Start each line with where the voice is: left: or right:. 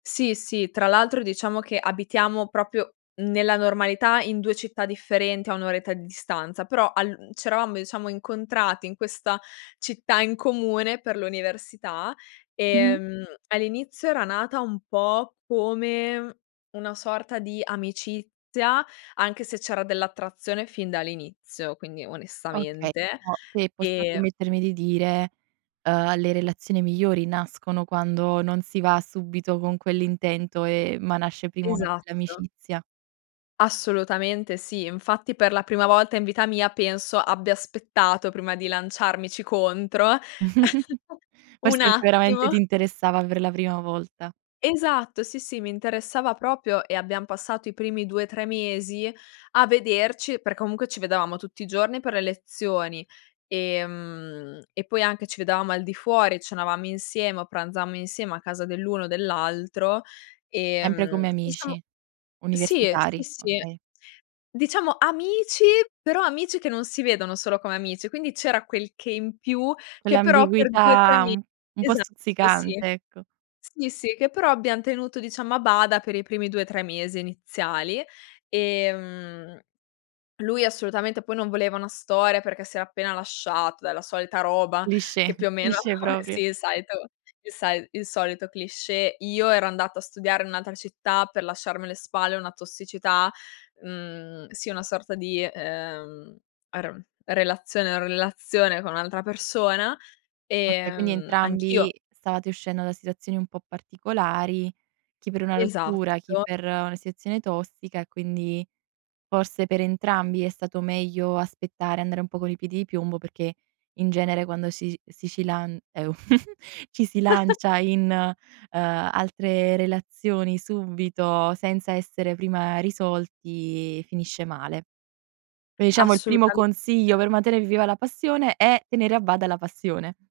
left: Sì, sì, tra l'altro diciamo che abitiamo proprio nella normalità in 2 città differenti a 1 oretta di distanza. Però al uhm, c'eravamo diciamo incontrati in questa città in comune per l'università.
right: Mh-mh.
left: Ehm, all'inizio era nata un po' come una sorta di amicizia, anche se c'era dell'attrazione fin dall'inizio, quindi
right: Okay,
left: onestamente,
right: però se posso
left: ehm
right: permettermi di dire, ehm, le relazioni migliori nascono quando non si va subito con quell'intento e ma nasce prima una bella
left: Esatto.
right: amicizia.
left: Assolutamente sì. Infatti per la prima volta in vita mia penso abbia aspettato prima di lanciarmici contro,
right: Forse
left: un
right: perché veramente
left: attimo.
right: ti interessava per la prima volta.
left: Esatto, sì sì, mi interessava proprio, e abbiam passato i primi 2, 3 mesi a vederci per comunque ci vedevamo tutti i giorni per le lezioni, ehm, e poi anche ci vedevamo al di fuori, cenavamo insieme o pranzammo insieme a casa dell'uno o dell'altro.
right: Sempre come
left: Ehm,
right: amici?
left: diciamo sì, sì,
right: Universitari?
left: sì.
right: Okay.
left: Diciamo amici, però amici che non si vedono solo come amici, quindi c'era quel che in più che però per 2, 3
right: Quell'ambiguità
left: me
right: un un po'
left: esatto, sì.
right: stuzzicante, ecco.
left: Sì, sì, che però abbiam tenuto diciamo a bada per i primi 2, 3 mesi iniziali. Ehm, lui assolutamente poi non voleva una storia perché si era appena lasciato, è la solita roba
right: Cliché.
left: che più o meno
right: Cliché proprio.
left: sì, il solito il sai il solito cliché. Io ero andata a studiare in un'altra città per lasciarmi alle spalle una tossicità mhmm, sì, una sorta di, ehm, aron relazione o relazione con un'altra persona.
right: Okay, quindi
left: Ehm,
right: entrambi
left: anch'io
right: stavate uscendo da situazioni un po' particolari, chi per una rottura, chi
left: Esatto.
right: per una sezione tossica e quindi forse per entrambi è stato meglio aspettare, andare un po' con i piedi di piombo perché in genere quando si is si ci lan eu ci si lancia in, ehm, altre relazioni subito, senza essere prima risolti, finisce male. Pe diciamo il primo
left: Assolutamente.
right: consiglio per mantenere viva la passione è tenere a bada la passione.